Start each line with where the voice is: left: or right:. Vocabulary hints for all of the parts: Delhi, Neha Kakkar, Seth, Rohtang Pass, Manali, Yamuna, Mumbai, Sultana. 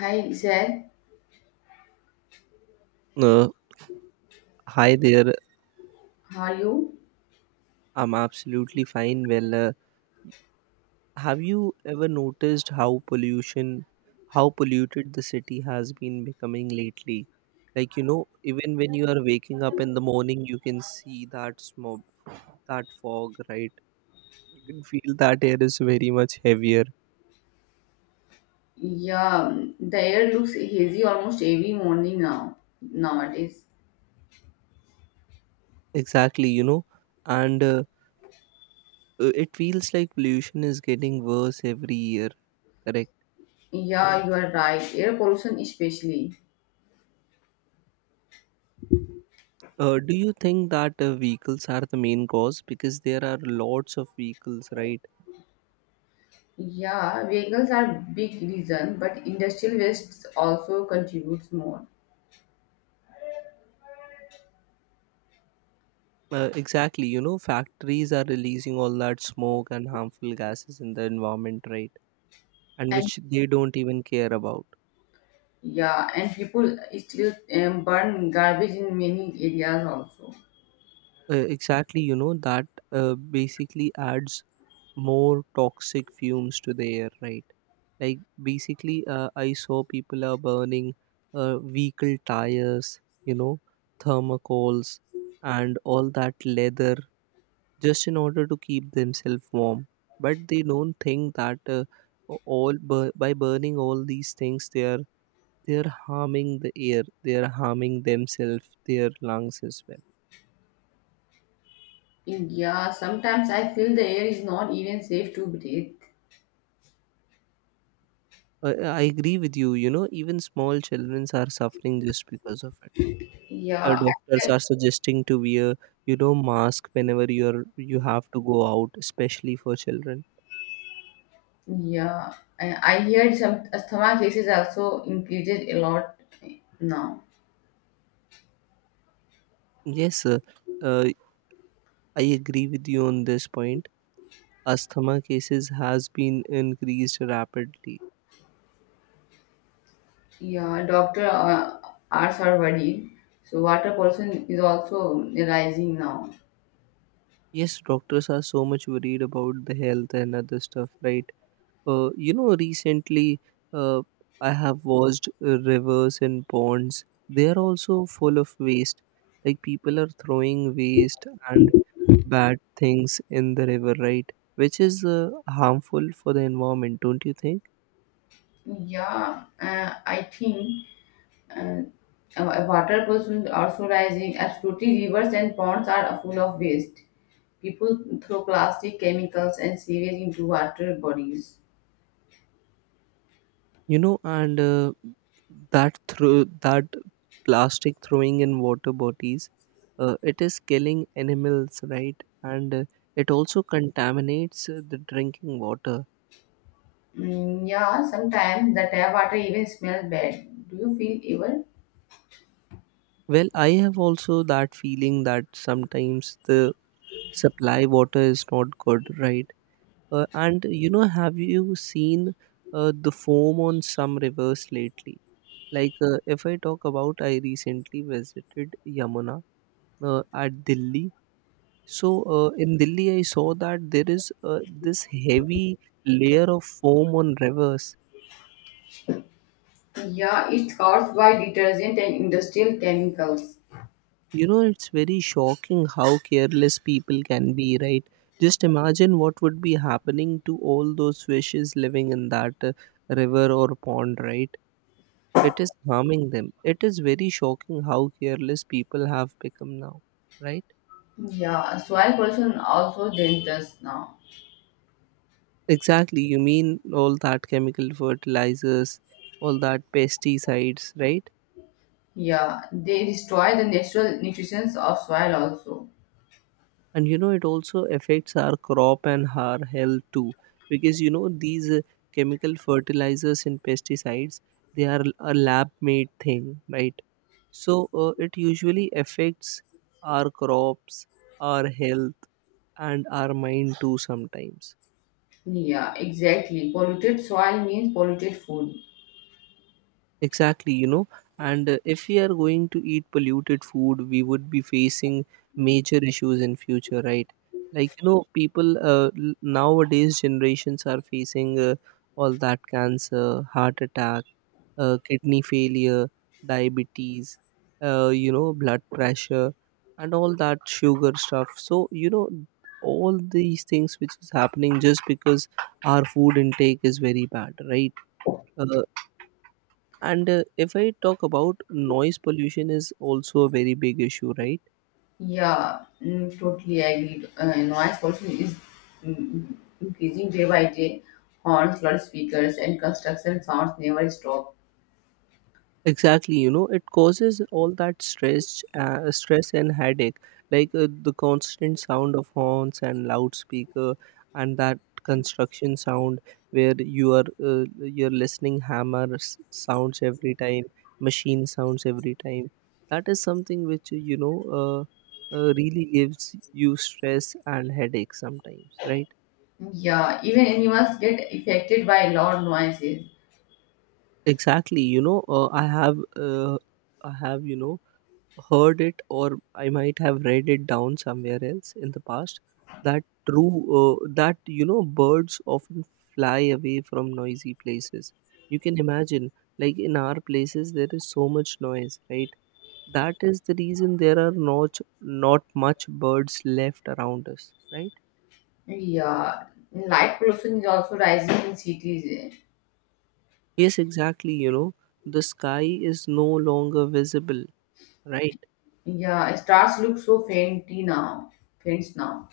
left: Hi, Seth.
right: Uh, hi there.
left: How are you?
right: I'm absolutely fine. Have you ever noticed how how polluted the city has been becoming lately? Like, you know, even when you are waking up in the morning, you can see that smoke, that fog, right? You can feel that air is very much heavier.
left: Yeah, the air looks hazy almost every morning now nowadays.
right: Exactly, you know, and it feels like pollution is getting worse every year, correct?
left: Yeah, you are right. Air pollution especially.
right: Do you think that vehicles are the main cause? Because there are lots of vehicles, right?
left: Yeah, vehicles are big reason, but industrial wastes also contributes more.
right: Exactly. You know, factories are releasing all that smoke and harmful gases in the environment, right? And
left: And
right: which they don't even care about.
left: yeah, and people still burn garbage in many areas also.
right: Exactly. You know, that basically adds more toxic fumes to the air, right? Like, basically, I saw people are burning vehicle tires, you know, thermocoals, and all that leather just in order to keep themselves warm. But they don't think that by burning all these things, they are harming the air, they are harming themselves, their lungs as well.
left: Yeah, sometimes I feel the air is not even safe to breathe.
right: I agree with you. You know, even small children are suffering just because of it.
left: Yeah,
right: Doctors are suggesting to wear, you know, mask whenever you have to go out, especially for children.
left: yeah, I heard some asthma cases also increases a lot now.
right: Yes, sir. Uh, I agree with you on this point, asthma cases has been increased rapidly.
left: Yeah, doctor are so worried. So water pollution is also rising now.
right: Yes, doctors are so much worried about the health and other stuff, right? You know, recently uh, I have watched rivers and ponds. They are also full of waste. Like people are throwing waste and bad things in the river, right? Which is harmful for the environment, don't you think?
left: Yeah, I think uh, water pollution also rising. Absolutely, rivers and ponds are full of waste. People throw plastic, chemicals, and sewage into water bodies.
right: You know, and that through that plastic throwing in water bodies, it is killing animals, right? And it also contaminates the drinking water.
left: Yeah, sometimes the tap water even smells bad. Do you feel ever?
right: Well, I have also that feeling that sometimes the supply water is not good, right? And you know, have you seen the foam on some rivers lately? Like, if I talk about, I recently visited Yamuna at Delhi. So, in Delhi, I saw that there is this heavy layer of foam on rivers.
left: Yeah, it's caused by detergent and industrial chemicals.
right: You know, it's very shocking how careless people can be, right? Just imagine what would be happening to all those fishes living in that river or pond, right? It is harming them. It is very shocking how careless people have become now, right?
left: Yeah, soil pollution also dangerous now.
right: Exactly. You mean all that chemical fertilizers, all that pesticides, right?
left: Yeah, they destroy the natural nutrients of soil also.
right: And you know it also affects our crop and our health too, because you know these chemical fertilizers and pesticides, they are a lab made thing, right? So it usually affects our crops, our health, and our mind too sometimes.
left: Yeah, exactly. Polluted soil means polluted food.
right: Exactly, you know, and if we are going to eat polluted food, we would be facing major issues in future, right? Like you know, people nowadays generations are facing all that cancer, heart attack, kidney failure, diabetes, you know, blood pressure, and all that sugar stuff. So you know, all these things which is happening just because our food intake is very bad, right? Uh, and if I talk about noise pollution is also a very big issue, right?
left: Yeah, totally agreed. Noise pollution is mm, mm, increasing day by day. Horns, loudspeakers, and construction sounds never stop.
right: Exactly, you know, it causes all that stress and headache, like the constant sound of horns and loudspeaker, and that construction sound where you are you're listening hammer sounds every time, machine sounds every time. That is something which you know really gives you stress and headache sometimes, right?
left: Yeah, even animals get affected by loud noises.
right: Exactly. You know, I have, you know, heard it, or I might have read it down somewhere else in the past that you know, birds often fly away from noisy places. You can imagine, like in our places, there is so much noise, right? That is the reason there are not much birds left around us, right?
left: Yeah, light pollution is also rising in cities.
right: Yes, exactly. You know, the sky is no longer visible, right?
left: Yeah, stars look so faints now.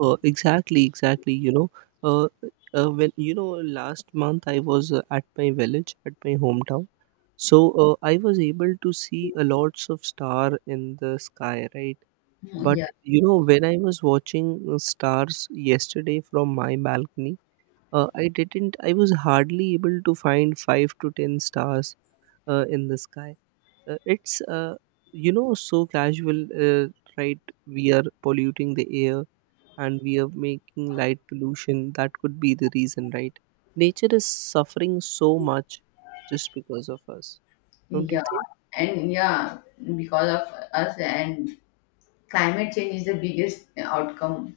right: Exactly. You know, uh, when you know, last month I was at my village, at my hometown. So I was able to see a lots of star in the sky, right?
left: Mm.
right: But
left: Yeah,
right: you know, when I was watching stars yesterday from my balcony, I didn't. I was hardly able to find five to ten stars in the sky. It's you know so casual, right? We are polluting the air, and we are making light pollution. That could be the reason, right? Nature is suffering so much just because of us, don't you
left: yeah,
right: think?
left: and yeah, because of us and climate change is the biggest outcome.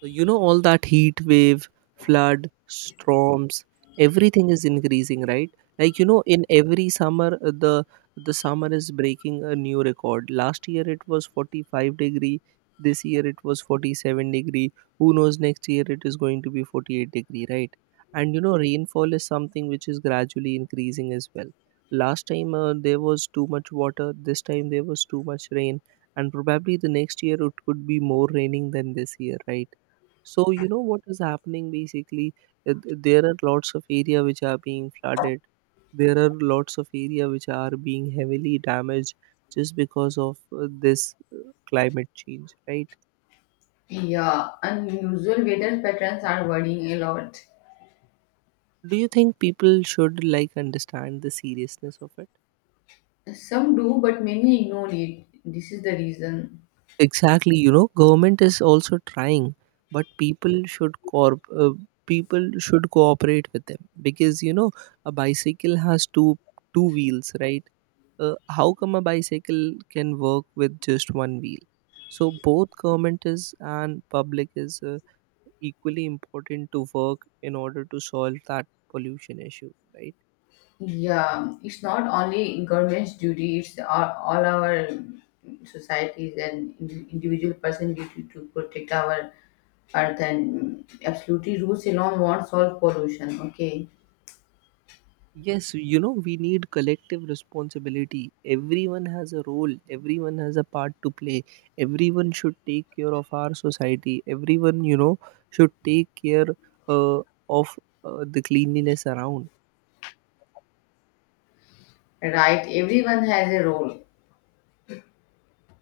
right: So, you know, all that heat wave, flood, storms, everything is increasing, right? Like, you know, in every summer, the summer is breaking a new record. Last year it was 45 degree. This year it was 47 degree. Who knows, next year it is going to be 48-degree, right? And you know, rainfall is something which is gradually increasing as well. Last time there was too much water. This time there was too much rain, and probably the next year it could be more raining than this year, right? So you know what is happening basically? There are lots of area which are being flooded. There are lots of area which are being heavily damaged just because of this climate change, right?
left: Yeah, unusual weather patterns are worrying a lot.
right: Do you think people should like understand the seriousness of it?
left: Some do, but many ignore it. This is the reason.
right: Exactly, you know, government is also trying, but people should cooperate with them, because you know a bicycle has two wheels, right? How come a bicycle can work with just one wheel? So both government is and public is equally important to work in order to solve that pollution issue, right?
left: Yeah, it's not only government's duty, it's all our societies and individual person duty to protect our earth and absolutely rules alone won't solve pollution. Okay,
right: Yes, you know, we need collective responsibility. Everyone has a role, everyone has a part to play. Everyone should take care of our society. Everyone, you know, should take care uh, of the cleanliness around.
left: right. Everyone has a role.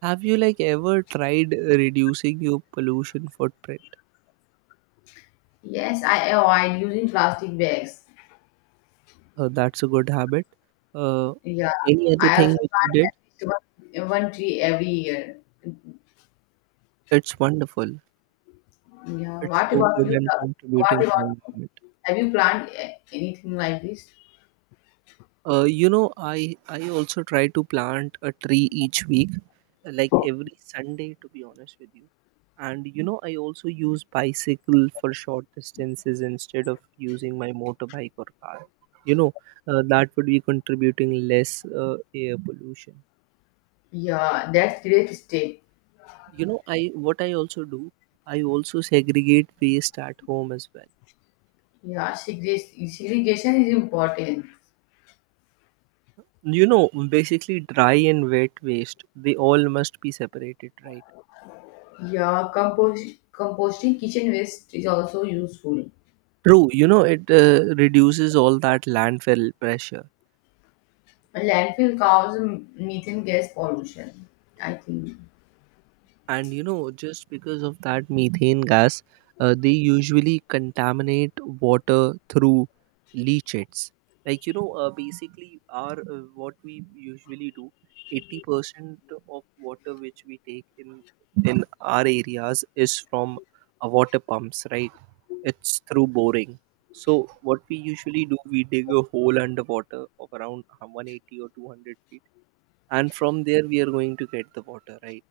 right: Have you like ever tried reducing your pollution footprint?
left: Yes, I avoid using plastic bags.
right: That's a good habit. Uh,
left: Yeah,
right: any other
left: I also
right: thing which you
left: plant
right: did?
left: at least one tree every year.
right: It's wonderful.
left: Yeah,
right: It's
left: what
right: so
left: about
right: good
left: you?
right: and
left: Love? What
right: contributing
left: about
right: for
left: you?
right: environment.
left: Have you planned anything like this?
right: You know, I also try to plant a tree each week, like every Sunday, to be honest with you. And you know, I also use bicycle for short distances instead of using my motorbike or car. You know, that would be contributing less air pollution.
left: Yeah, that's great step.
right: You know, I what I also do, I also segregate waste at home as well.
left: Yeah, segregation is important.
right: You know, basically dry and wet waste, they all must be separated, right?
left: Yeah, composting kitchen waste is also useful.
right: True, you know, it reduces all that landfill pressure.
left: Landfill causes methane gas pollution, I think.
right: And, you know, just because of that methane gas, they usually contaminate water through leachates. Like, you know, basically, our what we usually do, 80% of water which we take in our areas is from water pumps, right? It's through boring. So, what we usually do, we dig a hole underwater of around 180 or 200 feet. And from there we are going to get the water, right?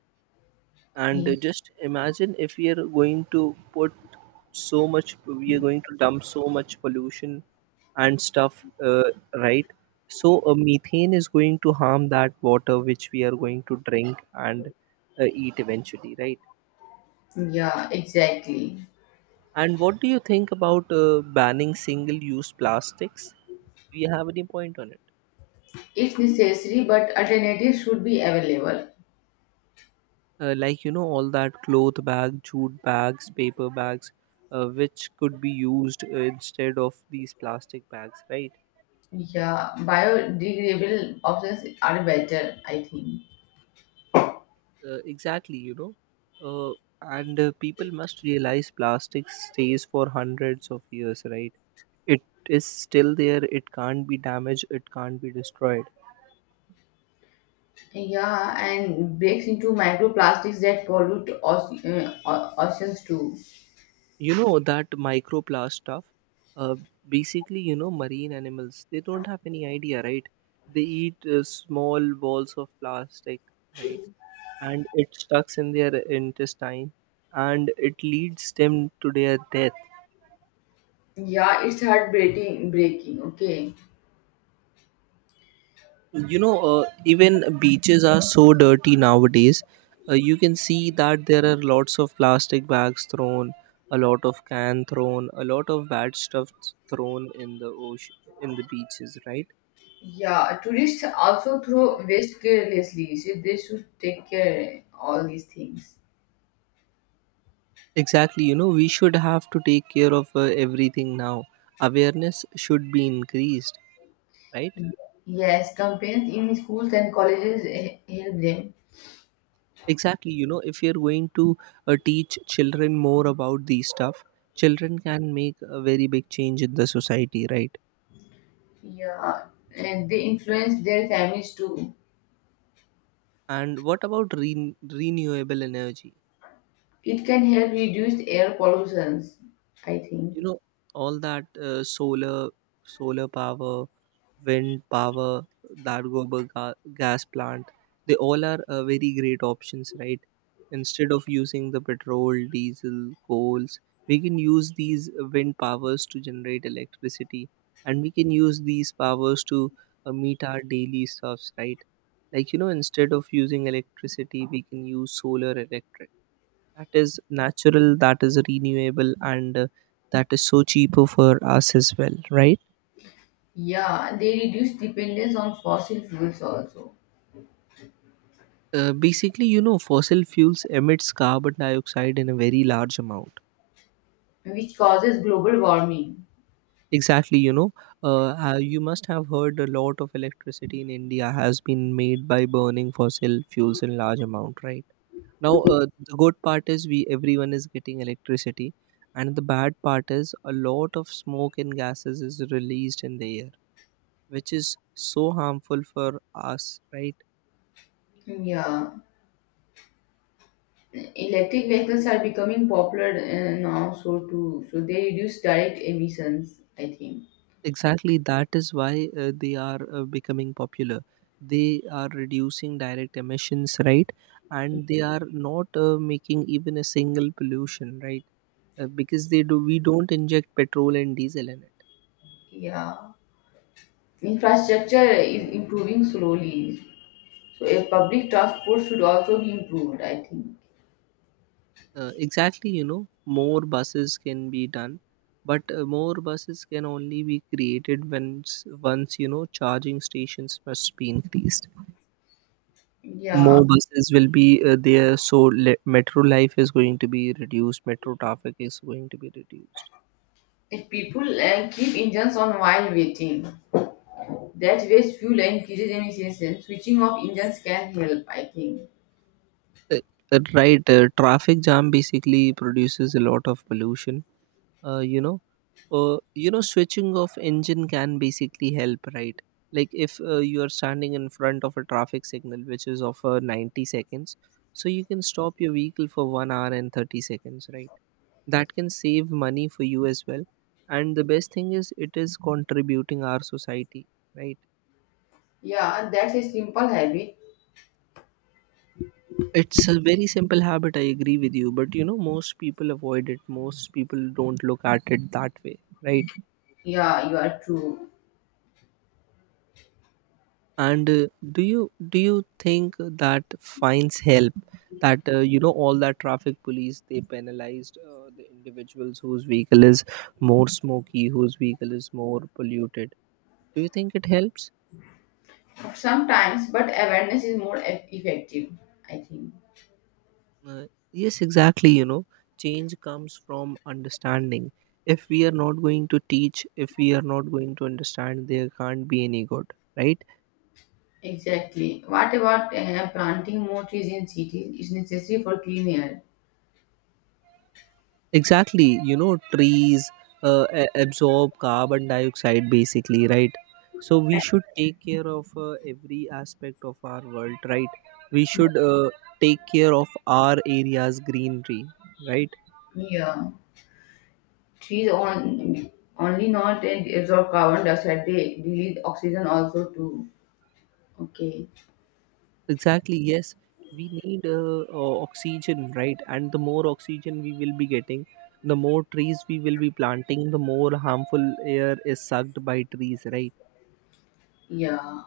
right: and
left: Yeah,
right: Mm. Just imagine if we are going to put so much, we are going to dump so much pollution and stuff, right? So methane is going to harm that water which we are going to drink and eat eventually, right?
left: yeah, exactly.
right: And what do you think about banning single use plastics? Do you have any point on it?
left: It's necessary, but alternatives should be available.
right: Like you know all that cloth bag, jute bags, paper bags, which could be used instead of these plastic bags, right?
left: Yeah, biodegradable options are better, I think.
right: Exactly you know uh, and people must realize plastic stays for hundreds of years, right? It is still there, it can't be damaged, it can't be destroyed.
left: Yeah, and breaks into microplastics that pollute oceans too.
right: You know that microplast stuff, uh, basically, you know, marine animals, they don't have any idea, right? They eat small balls of plastic, right? And it stucks in their intestine, and it leads them to their death.
left: Yeah, it's heartbreaking, breaking, okay.
right: You know even beaches are so dirty nowadays. You can see that there are lots of plastic bags thrown, a lot of can thrown, a lot of bad stuff thrown in the ocean, in the beaches, right?
left: Yeah, tourists also throw waste carelessly, so they should take care all these things.
right: Exactly, you know, we should have to take care of everything now. Awareness should be increased, right?
left: Yes, campaigns in schools and colleges help them.
right: Exactly, you know, if you're going to teach children more about these stuff, children can make a very big change in the society, right?
left: Yeah, and they influence their families too.
right: And what about renewable energy?
left: It can help reduce air pollutions, I think.
right: You know, all that uh, solar solar power, wind power, Dargober gas plant. They all are very great options, right? Instead of using the petrol, diesel, coals, we can use these wind powers to generate electricity, and we can use these powers to meet our daily stuffs, right? Like you know, instead of using electricity, we can use solar electric. That is natural, that is renewable, and that is so cheaper for us as well, right?
left: Yeah, they reduce dependence on fossil fuels also,
right: Basically, you know, fossil fuels emits carbon dioxide in a very large amount.
left: which causes global warming.
right: Exactly, you know, you must have heard a lot of electricity in India has been made by burning fossil fuels in large amount, right? Now, the good part is we everyone is getting electricity, and the bad part is a lot of smoke and gases is released in the air, which is so harmful for us, right?
left: Yeah. Electric vehicles are becoming popular now, so too, so they reduce direct emissions, I think.
right: Exactly, that is why they are becoming popular. They are reducing direct emissions, right? And they are not making even a single pollution, right? Because they do, we don't inject petrol and diesel in it.
left: Yeah. Infrastructure is improving slowly, so a public transport should also be improved, I think.
right: Exactly, you know, more buses can be done, but more buses can only be created once you know, charging stations must be increased.
left: Yeah.
right: More buses will be there, so metro life is going to be reduced, metro traffic is going to be reduced.
left: If people keep engines on while waiting, that wastes fuel and increases emissions. Switching off engines can help, I think.
right: uh, right, traffic jam basically produces a lot of pollution. uh, you know Switching off engine can basically help, right? Like if you are standing in front of a traffic signal which is of 90 seconds, so you can stop your vehicle for 1 hour and 30 seconds, right? That can save money for you as well, and the best thing is it is contributing our society, right.
left: Yeah, that's a simple habit.
right: It's a very simple habit, I agree with you, but you know most people avoid it, most people don't look at it that way, right.
left: Yeah, you are true.
right: And do you think that fines help, that you know all that traffic police they penalized the individuals whose vehicle is more smoky, whose vehicle is more polluted? Do you think it helps?
left: Sometimes, but awareness is more effective, I think.
right: Uh, yes, exactly. You know, change comes from understanding. If we are not going to teach, if we are not going to understand, there can't be any good, right?
left: Exactly. What about planting more trees in cities? It's necessary for clean air.
right: Exactly. You know, trees absorb carbon dioxide basically, right? So we should take care of every aspect of our world, right? We should take care of our area's greenery, right?
left: Yeah. Trees on, only not absorb carbon dioxide, they release oxygen also too. Okay.
right: Exactly, yes. We need oxygen, right? And the more oxygen we will be getting, the more trees we will be planting, the more harmful air is sucked by trees, right?
left: Yeah.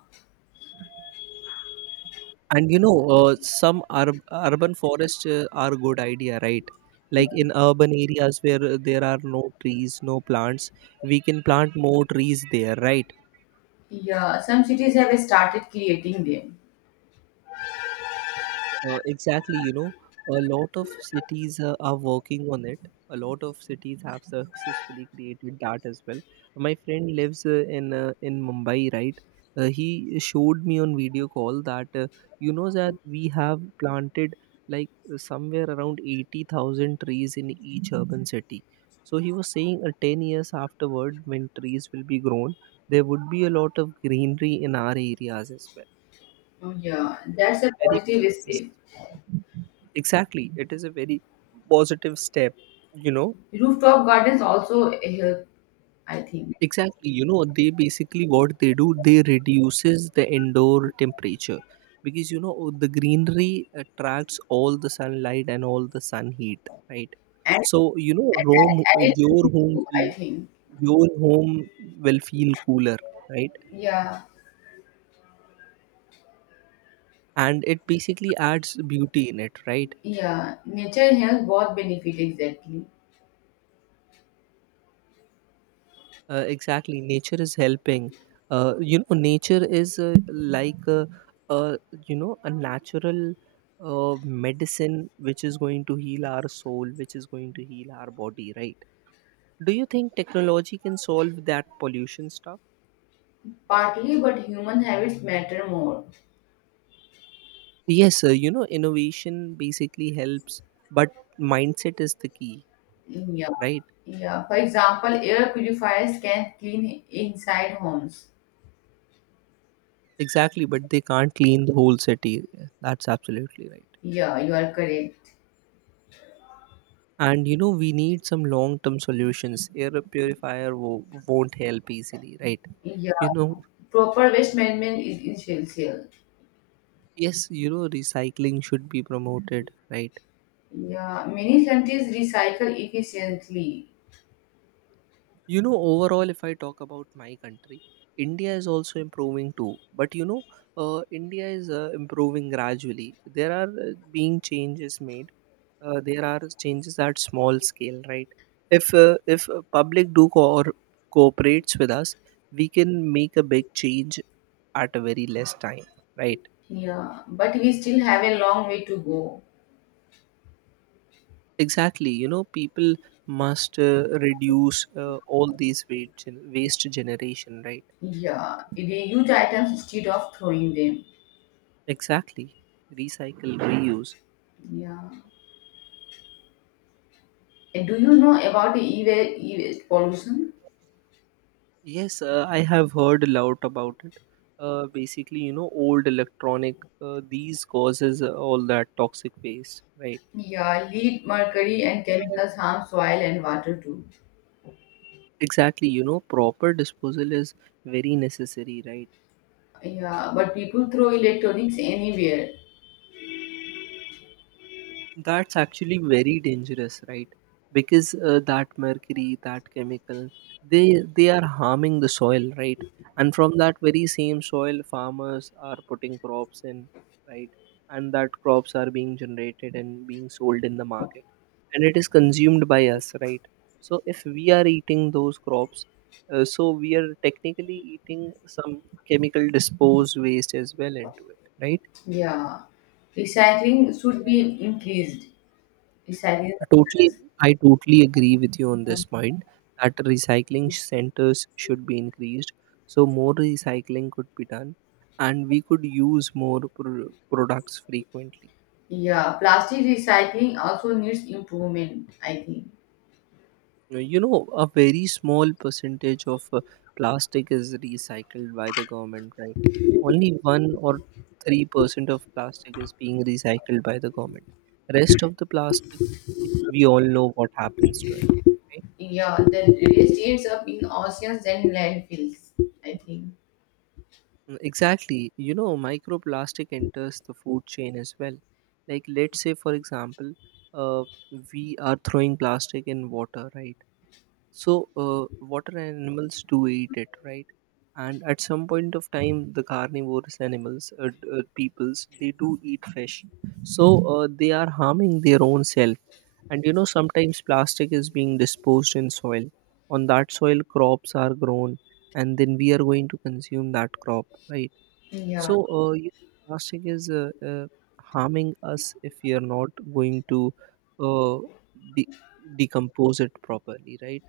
right: And you know, some urban forests are a good idea, right? Like in urban areas where there are no trees, no plants, we can plant more trees there, right?
left: Yeah. Some cities have started creating them.
right: Exactly, you know, a lot of cities are working on it. A lot of cities have successfully created that as well. My friend lives in Mumbai, right? He showed me on video call that you know that we have planted like somewhere around 80,000 trees in each urban city. So he was saying 10 years afterward, when trees will be grown, there would be a lot of greenery in our areas as well.
left: Oh, yeah. Yeah.
right: That's
left: That's
right: a
left: a
right: very
left: positive
right: positive.
left: step.
right: Exactly. It is a very positive step, you know.
left: Rooftop gardens also help, I think.
right: Exactly. You know, they basically what they do, they reduces the indoor temperature because you know the greenery attracts all the sunlight and all the sun heat, right?
left: And
right: So you know, Rome,
left: identity too, I think.
right: your home will feel cooler, right?
left: Yeah.
right: And it basically adds beauty in it, right?
left: Yeah. Nature health both benefit exactly.
right: Exactly, nature is helping. You know, nature is like a you know a natural medicine which is going to heal our soul, which is going to heal our body, right? Do you think technology can solve that pollution stuff?
left: Partly, but human habits matter more.
right: Yes, you know, innovation basically helps, but mindset is the key,
left: Yeah.
right: right?
left: Yeah. For example, air purifiers can clean inside homes.
right: Exactly, but they can't clean the whole city. That's absolutely right.
left: Yeah, you are correct.
right: And you know we need some long term solutions. Air purifier won't help easily, right.
left: Yeah.
right: you know
left: Proper waste management is essential.
right: yes you know recycling should be promoted, right.
left: Yeah. Many countries recycle efficiently.
right: Overall, if I talk about my country, India is also improving too. But India is improving gradually. There are being changes made. There are changes at small scale, right. If public do or cooperates with us, we can make a big change at a very less time, right.
left: Yeah. But we still have a long way to go.
right: Exactly, you know, people must reduce all these waste waste generation, right.
left: Yeah. Reuse items instead of throwing them.
right: Exactly. Recycle, reuse.
left: Yeah. And do you know about e-waste pollution?
right: Yes, I have heard a lot about it. Basically, you know, old electronic these causes all that toxic waste, right.
left: Yeah, lead, mercury, and chemicals harm soil and water too.
right: Exactly, you know, proper disposal is very necessary, right.
left: Yeah, but people throw electronics anywhere.
right: That's actually very dangerous, right? Because that mercury, that chemical, they are harming the soil, right? And from that very same soil, farmers are putting crops in, right? And that crops are being generated and being sold in the market, and it is consumed by us, right? So if we are eating those crops, so we are technically eating some chemical dispose waste as well into it, right?
left: Yeah, recycling should be increased. Recycling.
right: Totally, I totally agree with you on this point that recycling centers should be increased. So more recycling could be done, and we could use more products frequently.
left: Yeah, plastic recycling also needs improvement, I think.
right: You know, a very small percentage of plastic is recycled by the government, right? Only 1 or 3% of plastic is being recycled by the government. Rest of the plastic, we all know what happens to it, right.
left: Yeah, the waste ends up in oceans and landfills, I think.
right: Exactly. You know, microplastic enters the food chain as well. Like, let's say, for example, uh, we are throwing plastic in water, right? So, water animals do eat it, right? And at some point of time, the carnivorous animals, peoples, they do eat fish. So, they are harming their own self. And you know, sometimes plastic is being disposed in soil. On that soil, crops are grown, and then we are going to consume that crop, right?
left: Yeah,
right: So, you plastic is harming us if we are not going to uh, de- decompose it properly, right?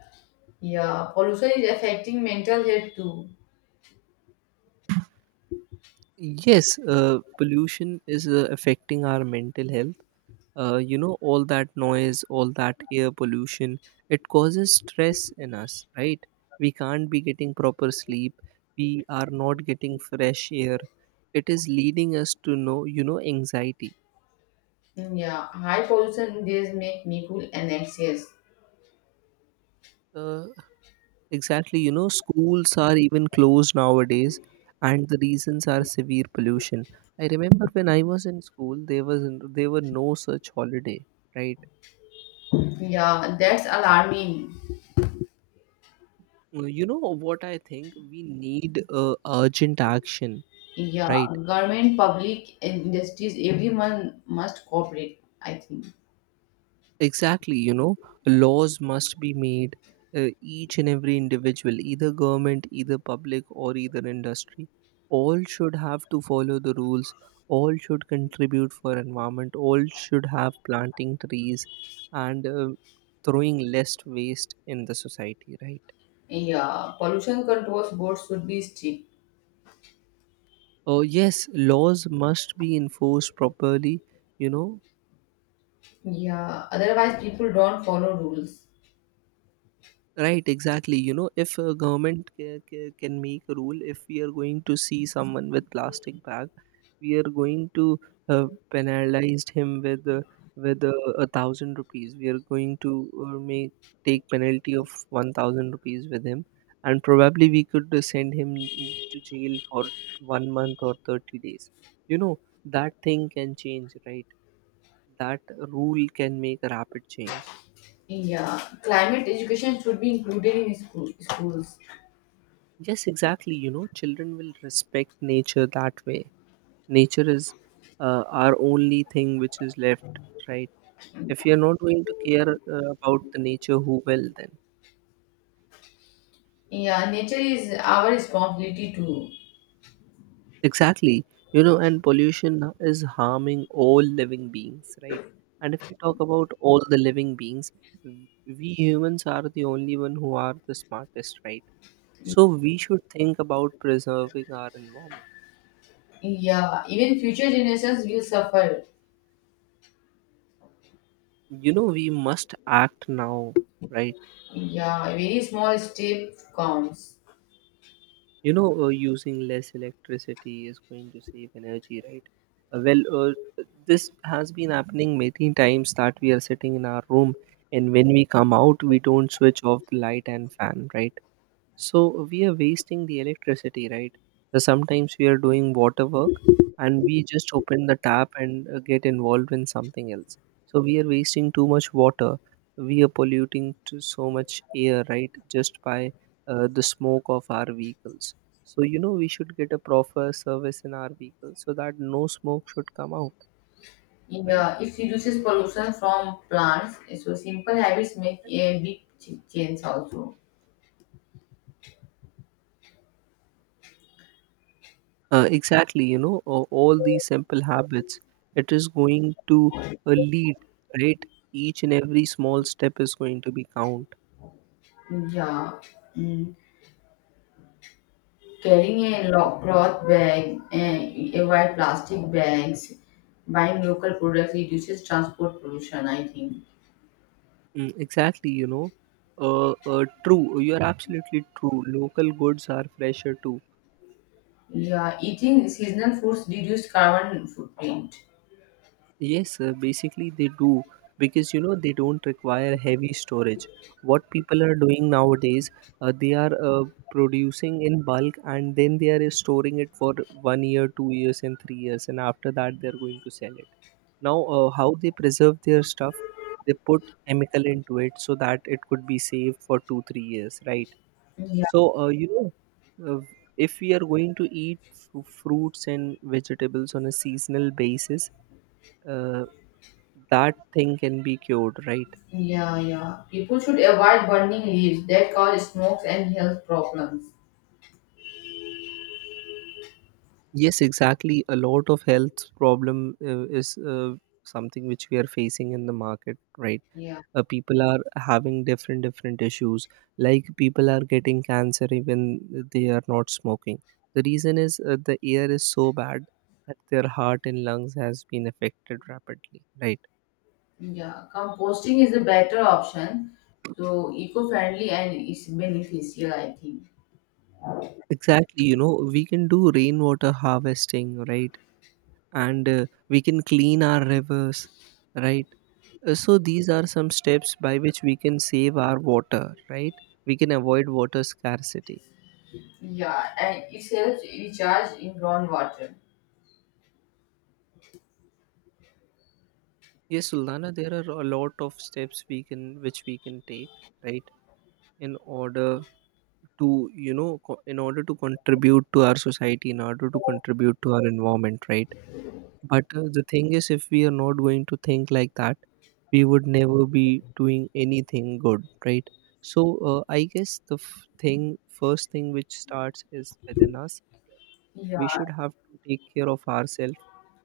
left: yeah, pollution is affecting mental health too.
right: Yes, pollution is affecting our mental health. You know, all that noise, all that air pollution, it causes stress in us, right? We can't be getting proper sleep. We are not getting fresh air. It is leading us to know, anxiety.
left: Yeah, high pollution days make me cool and anxious.
right: Uh, Exactly, you know, schools are even closed nowadays, and the reasons are severe pollution. I remember when I was in school, there were no such holiday, right?
left: Yeah, that's alarming.
right: You know what I think? We need urgent action,
left: Yeah,
right: right?
left: government, public, and industries, everyone must cooperate, I think.
right: Exactly, you know, laws must be made each and every individual, either government, either public, or either industry. All should have to follow the rules. All should contribute for environment. All should have planting trees and throwing less waste in the society, right?
left: Yeah, pollution controls boards should be strict.
right: Yes, laws must be enforced properly. You know,
left: Yeah, otherwise people don't follow rules.
right: right, exactly. You know, if a government can make a rule, if we are going to see someone with plastic bag, we are going to penalize him with with uh, 1,000 rupees. We are going to make take penalty of 1,000 rupees with him, and probably we could send him to jail for 1 month or 30 days. You know, that thing can change, right? That rule can make a rapid change.
left: Yeah, climate education should be included in schools.
right: Yes, exactly. You know, children will respect nature that way. Nature is our only thing which is left, right? If you're not going to care about the nature, who will then?
left: Yeah, nature is our responsibility too.
right: Exactly. You know, and pollution is harming all living beings, right? And if we talk about all the living beings, we humans are the only one who are the smartest, right? So we should think about preserving our environment.
left: Yeah, even future generations will suffer.
right: You know, we must act now, right?
left: Yeah, very small step counts.
right: You know, using less electricity is going to save energy, right. Well, this has been happening many times that we are sitting in our room, and when we come out we don't switch off the light and fan, right? So we are wasting the electricity, right? So sometimes we are doing water work, and we just open the tap and get involved in something else. So we are wasting too much water. We are polluting to so much air, right? Just by the smoke of our vehicles. So you know we should get a proper service in our vehicles so that no smoke should come out, right?
left: Yeah, it reduces pollution from plants. So simple habits make a big change also.
right: Exactly, you know, all these simple habits, it is going to lead, right? Each and every small step is going to be count.
left: Yeah, mm. Carrying a cloth bag, and avoid plastic bags, buying local products reduces transport pollution. I think.
right: Exactly, you know. True, you are absolutely true. Local goods are fresher too.
left: Yeah, eating seasonal foods reduce carbon footprint.
right: Yes, basically they do because they don't require heavy storage. What people are doing nowadays, they are producing in bulk and then they are storing it for 1 year, 2 years, and 3 years, and after that they are going to sell it now. How they preserve their stuff, they put chemical into it so that it could be safe for 2 3 years, right?
left: Yeah,
right: So uh, if we are going to eat fruits and vegetables on a seasonal basis, uh, that thing can be cured, right?
left: yeah, yeah. People should avoid burning leaves that cause smokes and health problems.
right: Yes, exactly, a lot of health problem is something which we are facing in the market, right?
left: Yeah.
right: People are having different different issues, like people are getting cancer even they are not smoking. The reason is the air is so bad that their heart and lungs has been affected rapidly, right?
left: Yeah, composting is a better option. So eco-friendly and it's beneficial, I think.
right: Exactly, you know, we can do rainwater harvesting, right? And we can clean our rivers, right? So these are some steps by which we can save our water, right? We can avoid water scarcity.
left: Yeah, and it helps recharge in groundwater.
right: Yes, Sultana, there are a lot of steps we can which we can take, right, in order to in order to contribute to our society, in order to contribute to our environment, right. But the thing is, if we are not going to think like that, we would never be doing anything good, right? So I guess the f- thing first thing which starts is within us.
left: Yeah,
right: We should have to take care of ourselves,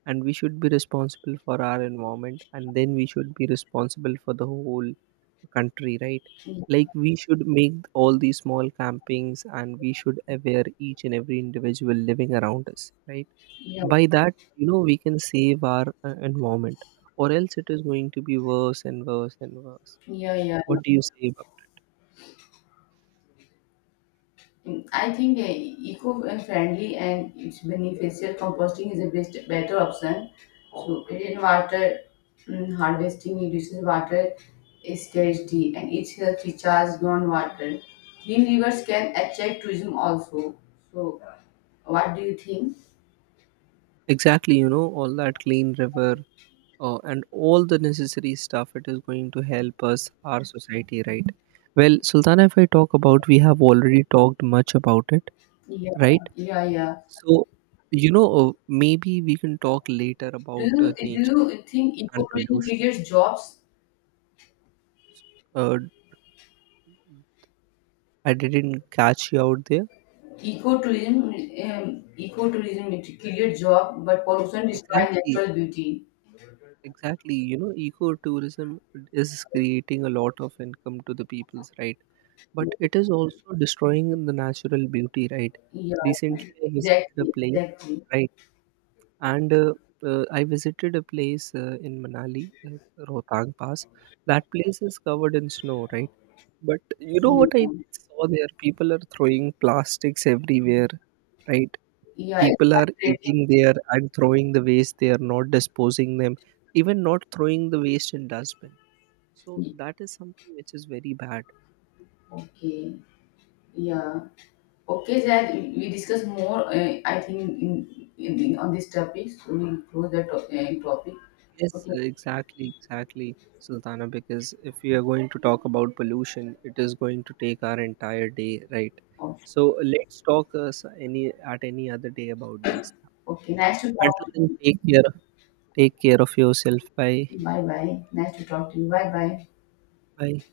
right: and we should be responsible for our environment, and then we should be responsible for the whole country, right? Like we should make all these small campings and we should aware each and every individual living around us, right?
left: yeah,
right: By that, we can save our environment, or else it is going to be worse and worse and worse.
left: yeah, yeah.
right: What do you say about?
left: Mm, I think Eco-friendly and it's beneficial composting is a best better option. So rainwater harvesting reduces water scarcity and it helps recharge groundwater. Green rivers can attract tourism also. So what do you think?
right: Exactly, all that clean river and all the necessary stuff, it is going to help us our society, right? Well, Sultana, if I talk about, we have already talked much about it,
left: Yeah,
right: right?
left: yeah, yeah.
right: So maybe we can talk later about
left: Do
right: nature
left: you think
right: and
left: ecotourism
right: pollution.
left: creates jobs?
right: uh, I didn't catch you out there.
left: Ecotourism, ecotourism it creates job, but pollution destroys
right: Exactly,
left: natural beauty.
right: exactly, ecotourism is creating a lot of income to the peoples, right? But it is also destroying the natural beauty, right?
left: Yeah,
right: Recently I visited a
left: exactly,
right: place.
left: exactly.
right: Right. And I visited a place in Manali, Rohtang Pass. That place is covered in snow, right? But you know
left: Yeah,
right: what I saw there? People are throwing plastics everywhere, right?
left: yeah it's
right: People are
left: frustrating.
right: eating there and throwing the waste there, not disposing them, even not throwing the waste in dustbin. So
left: Y-
right: that is something which is very bad.
left: Okay, yeah. Okay, that we discuss more. I think in on this topic, so we close that topic.
right: Yes,
left: Okay,
right: exactly, exactly, Sultana. Because if we are going to talk about pollution, it is going to take our entire day, right?
left: okay.
right: So let's talk s- any at any other day about these stuff.
left: Okay,
right: Okay?
left: nice to
right: Until
left: talk to you.
right: then, take care of yourself. Bye,
left: Bye bye. Nice to talk to you. Bye bye.
right: bye.